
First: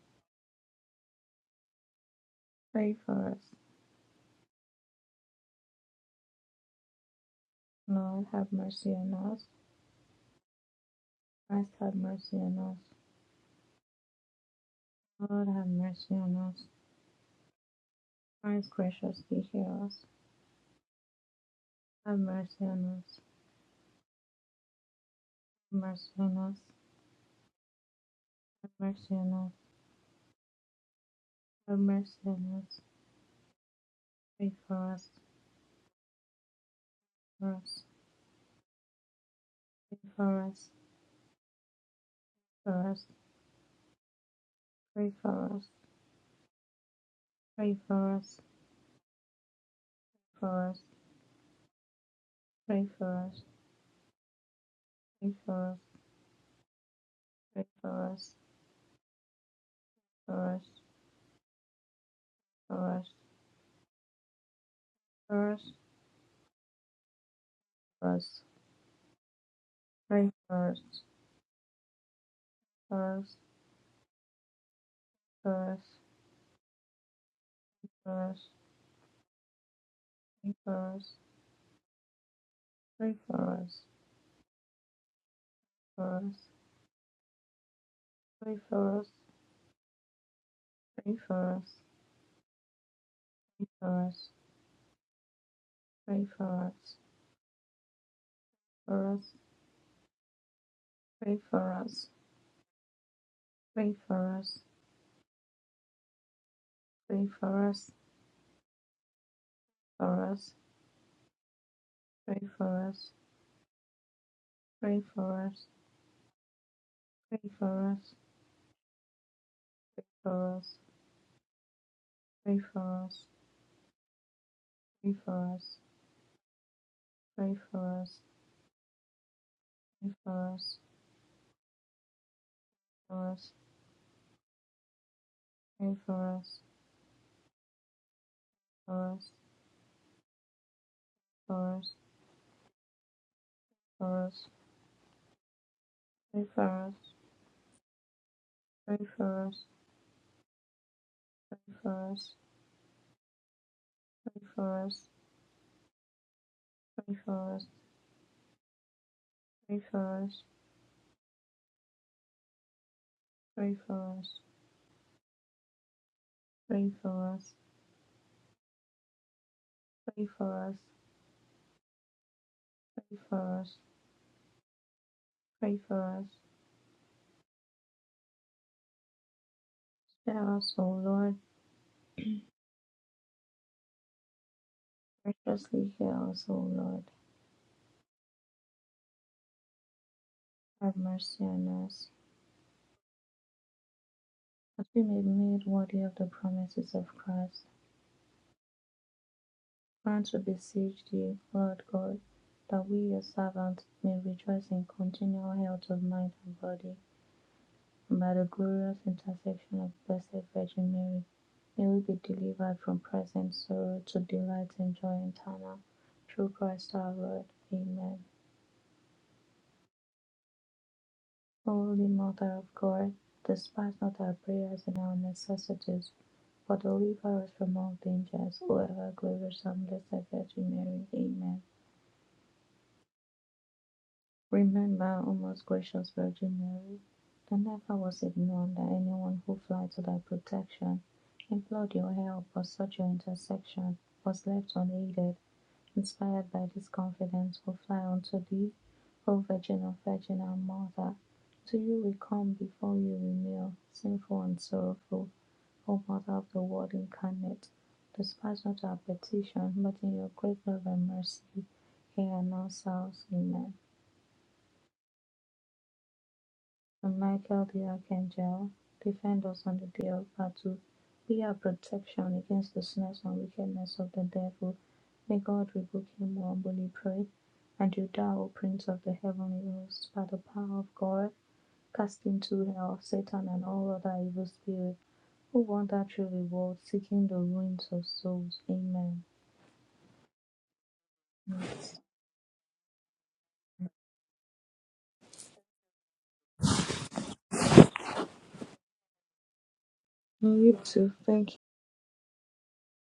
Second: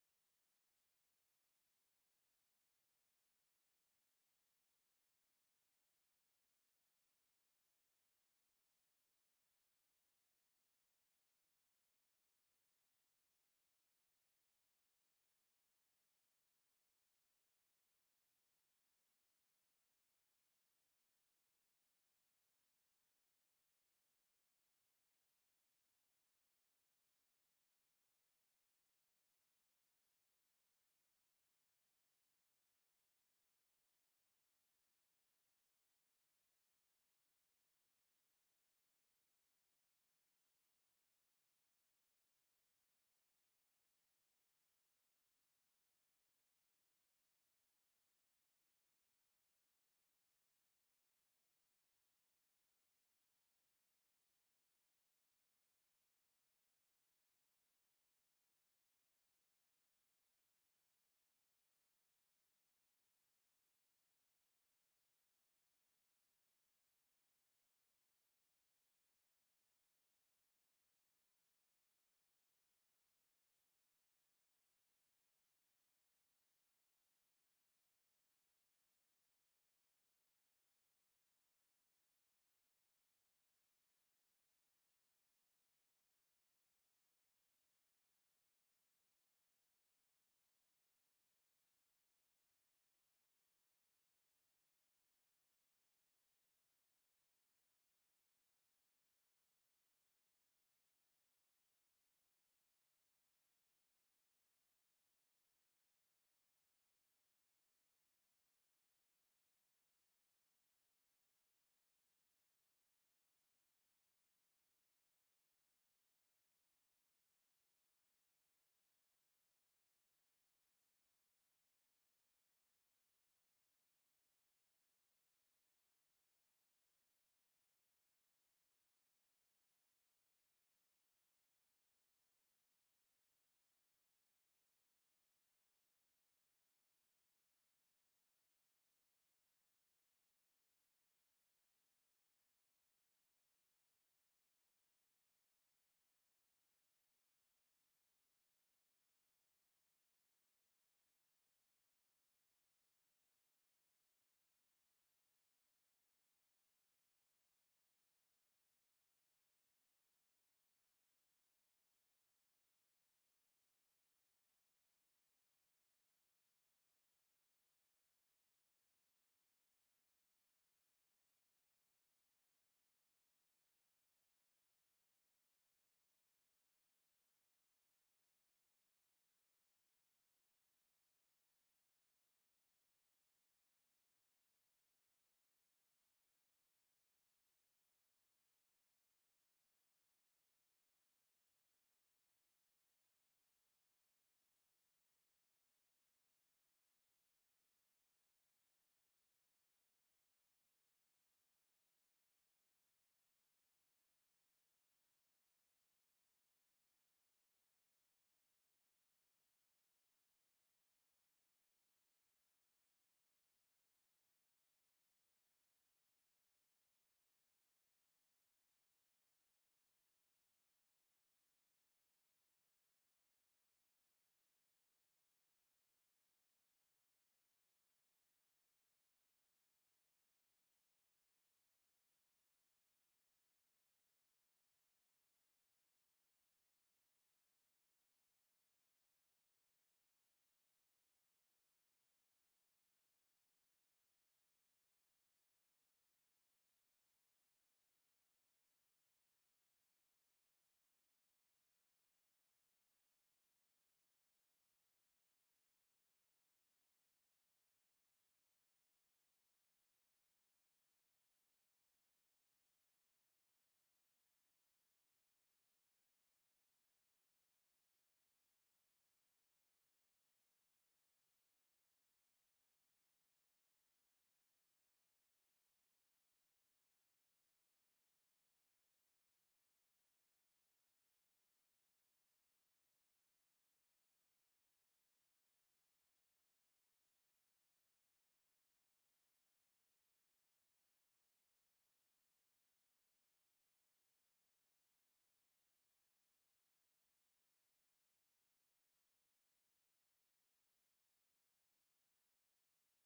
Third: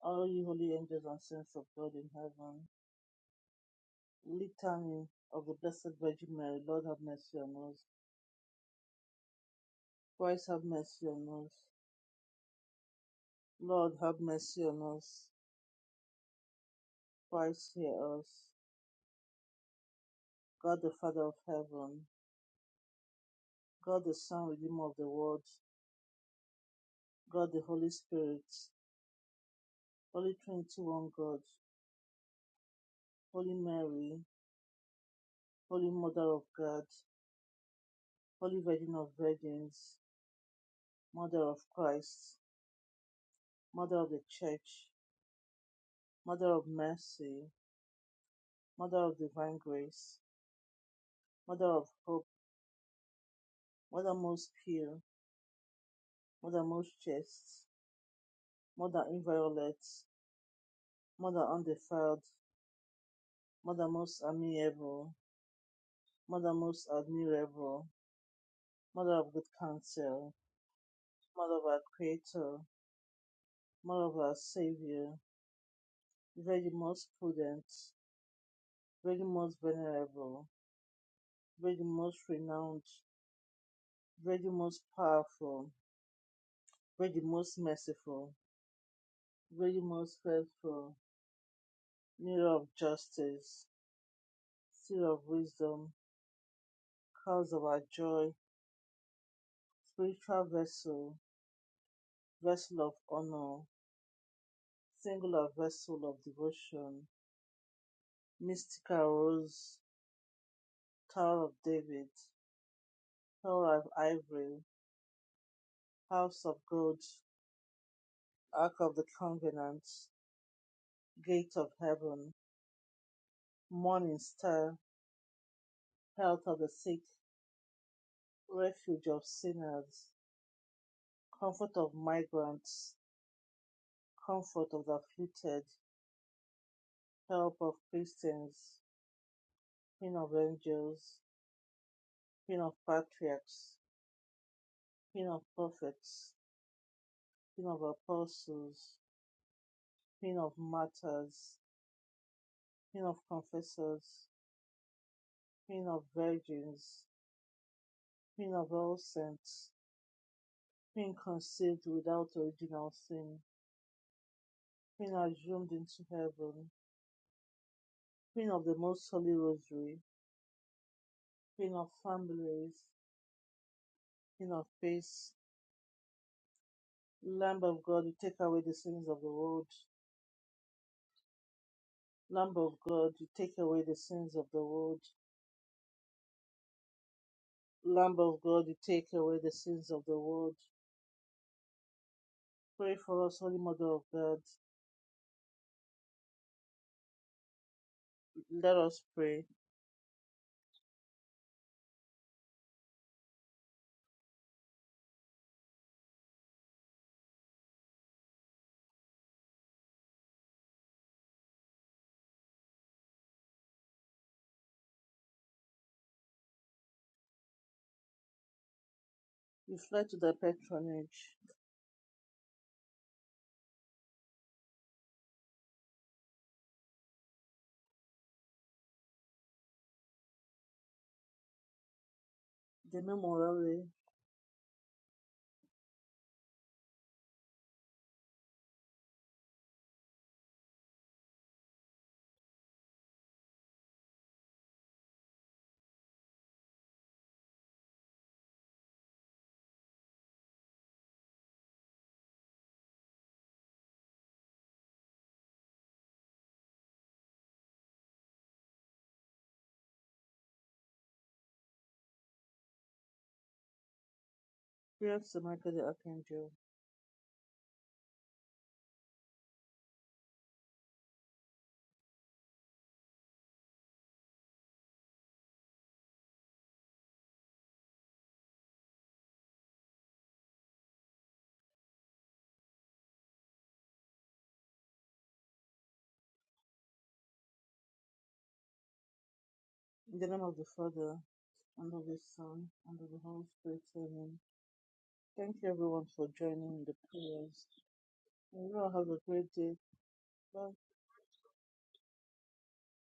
Speaker 1: all you holy angels and saints of God in heaven,
Speaker 2: Pray for us.
Speaker 1: litany of the Blessed Virgin Mary, Lord have mercy on us.
Speaker 2: Lord, have mercy on us.
Speaker 1: Christ have mercy on us.
Speaker 2: Christ have mercy on us.
Speaker 1: Lord have mercy on us.
Speaker 2: Lord have mercy on us.
Speaker 1: Christ hear us.
Speaker 2: Christ graciously hear us.
Speaker 1: God the Father of heaven.
Speaker 2: Have mercy on us.
Speaker 1: God the Son, Redeemer of the world.
Speaker 2: Have mercy on us.
Speaker 1: God the Holy Spirit.
Speaker 2: Have mercy on us.
Speaker 1: Holy Trinity, one God.
Speaker 2: Have mercy on us.
Speaker 1: Holy Mary.
Speaker 2: Pray for us.
Speaker 1: Holy Mother of God.
Speaker 2: For us.
Speaker 1: Holy Virgin of Virgins.
Speaker 2: Pray for us.
Speaker 1: Mother of Christ.
Speaker 2: For us.
Speaker 1: Mother of the Church.
Speaker 2: Pray for us.
Speaker 1: Mother of mercy.
Speaker 2: Pray for us.
Speaker 1: Mother of divine grace.
Speaker 2: For us.
Speaker 1: Mother of hope.
Speaker 2: Pray for us. Pray for us.
Speaker 1: Mother most pure.
Speaker 2: Pray for
Speaker 1: Mother most chaste.
Speaker 2: us.
Speaker 1: Mother inviolate
Speaker 2: For us.
Speaker 1: Mother undefiled, Mother most amiable,
Speaker 2: For
Speaker 1: Mother most admirable,
Speaker 2: us. For us.
Speaker 1: Mother of good
Speaker 2: For us. Pray
Speaker 1: counsel,
Speaker 2: for us.
Speaker 1: Mother of our Creator,
Speaker 2: For us.
Speaker 1: Mother of our Savior,
Speaker 2: For
Speaker 1: Virgin most prudent,
Speaker 2: us. For us.
Speaker 1: Virgin most venerable,
Speaker 2: Pray for us.
Speaker 1: Virgin most renowned,
Speaker 2: Pray for us.
Speaker 1: Virgin most powerful,
Speaker 2: For us.
Speaker 1: Virgin most merciful,
Speaker 2: Pray for us,
Speaker 1: Virgin most faithful,
Speaker 2: pray for us,
Speaker 1: Mirror of
Speaker 2: pray
Speaker 1: justice,
Speaker 2: for us,
Speaker 1: seal of wisdom,
Speaker 2: pray for us,
Speaker 1: Cause of our joy,
Speaker 2: for us,
Speaker 1: Spiritual vessel,
Speaker 2: pray for us,
Speaker 1: Vessel of honor,
Speaker 2: pray for us,
Speaker 1: Singular vessel of devotion,
Speaker 2: pray for us,
Speaker 1: mystical rose,
Speaker 2: for us,
Speaker 1: Tower of David,
Speaker 2: pray for us,
Speaker 1: Tower of Ivory,
Speaker 2: pray for us,
Speaker 1: House of Gold,
Speaker 2: pray for us,
Speaker 1: Ark of the Covenant,
Speaker 2: pray for us,
Speaker 1: Gate of Heaven,
Speaker 2: pray for us,
Speaker 1: Morning Star,
Speaker 2: pray for us, pray for us,
Speaker 1: Health of the Sick,
Speaker 2: pray for us,
Speaker 1: Refuge of Sinners,
Speaker 2: for us,
Speaker 1: Comfort of Migrants, Comfort of the Afflicted,
Speaker 2: pray for us,
Speaker 1: Help of Christians,
Speaker 2: for us,
Speaker 1: Queen of Angels,
Speaker 2: for us,
Speaker 1: Queen of Patriarchs,
Speaker 2: for us,
Speaker 1: Queen of Prophets,
Speaker 2: pray for us,
Speaker 1: Queen of Apostles,
Speaker 2: pray for us, pray for us,
Speaker 1: Queen of Martyrs, Queen of Confessors,
Speaker 2: pray for us,
Speaker 1: Queen of Virgins,
Speaker 2: pray for us,
Speaker 1: Queen of All Saints,
Speaker 2: pray for us,
Speaker 1: Queen conceived without original sin,
Speaker 2: pray for us.
Speaker 1: Queen assumed into heaven,
Speaker 2: Pray for us,
Speaker 1: Queen of the Most Holy Rosary,
Speaker 2: pray for us,
Speaker 1: Queen of Families,
Speaker 2: pray for us,
Speaker 1: Queen of Peace,
Speaker 2: pray for us.
Speaker 1: Lamb of God, you take away the sins of the world,
Speaker 2: Spare us, O Lord.
Speaker 1: Lamb of God, you take away the sins of the world,
Speaker 2: Graciously hear us, O Lord.
Speaker 1: Lamb of God, you take away the sins of the world.
Speaker 2: Have mercy on us,
Speaker 1: Pray for us, Holy Mother of God.
Speaker 2: that we may be made worthy of the promises of Christ.
Speaker 1: Let us pray.
Speaker 2: Grant, we beseech thee, Lord God, that we, your servants, may rejoice in continual health of mind and body. And by the glorious intercession of Blessed Virgin Mary, may we be delivered from present sorrow to delight and joy eternal. Through Christ our Lord. Amen.
Speaker 1: We fly to thy patronage.
Speaker 2: Holy Mother of God, despise not our prayers and our necessities, but deliver us from all dangers, O ever glorious and blessed Virgin Mary. Amen.
Speaker 1: The name orally,
Speaker 2: Remember, O most gracious Virgin Mary, that never was it known that anyone who fled to thy protection, implored your help, or sought your intercession, was left unaided. Inspired by this confidence, we fly unto thee, O Virgin of Virgin and Mother. To you we come, before you we kneel, sinful and sorrowful, O Mother of the Word incarnate. Despise not our petition, but in your great love and mercy, hear and answer us. Amen.
Speaker 1: prayer to Michael the Archangel.
Speaker 2: And Michael the Archangel, defend us on the day of battle. Be our protection against the snares and wickedness of the devil. May God rebuke him, we humbly pray. And you thou, O Prince of the heavenly host, by the power of God, cast into hell Satan and all other evil spirits who wander through the world seeking the ruins of souls. Amen.
Speaker 1: In the name of the Father, and
Speaker 2: Yes.
Speaker 1: of the Son, and of the Holy Spirit, Amen. Thank you everyone for joining the prayers. May you all have a great day. Bye.
Speaker 2: You too. Thank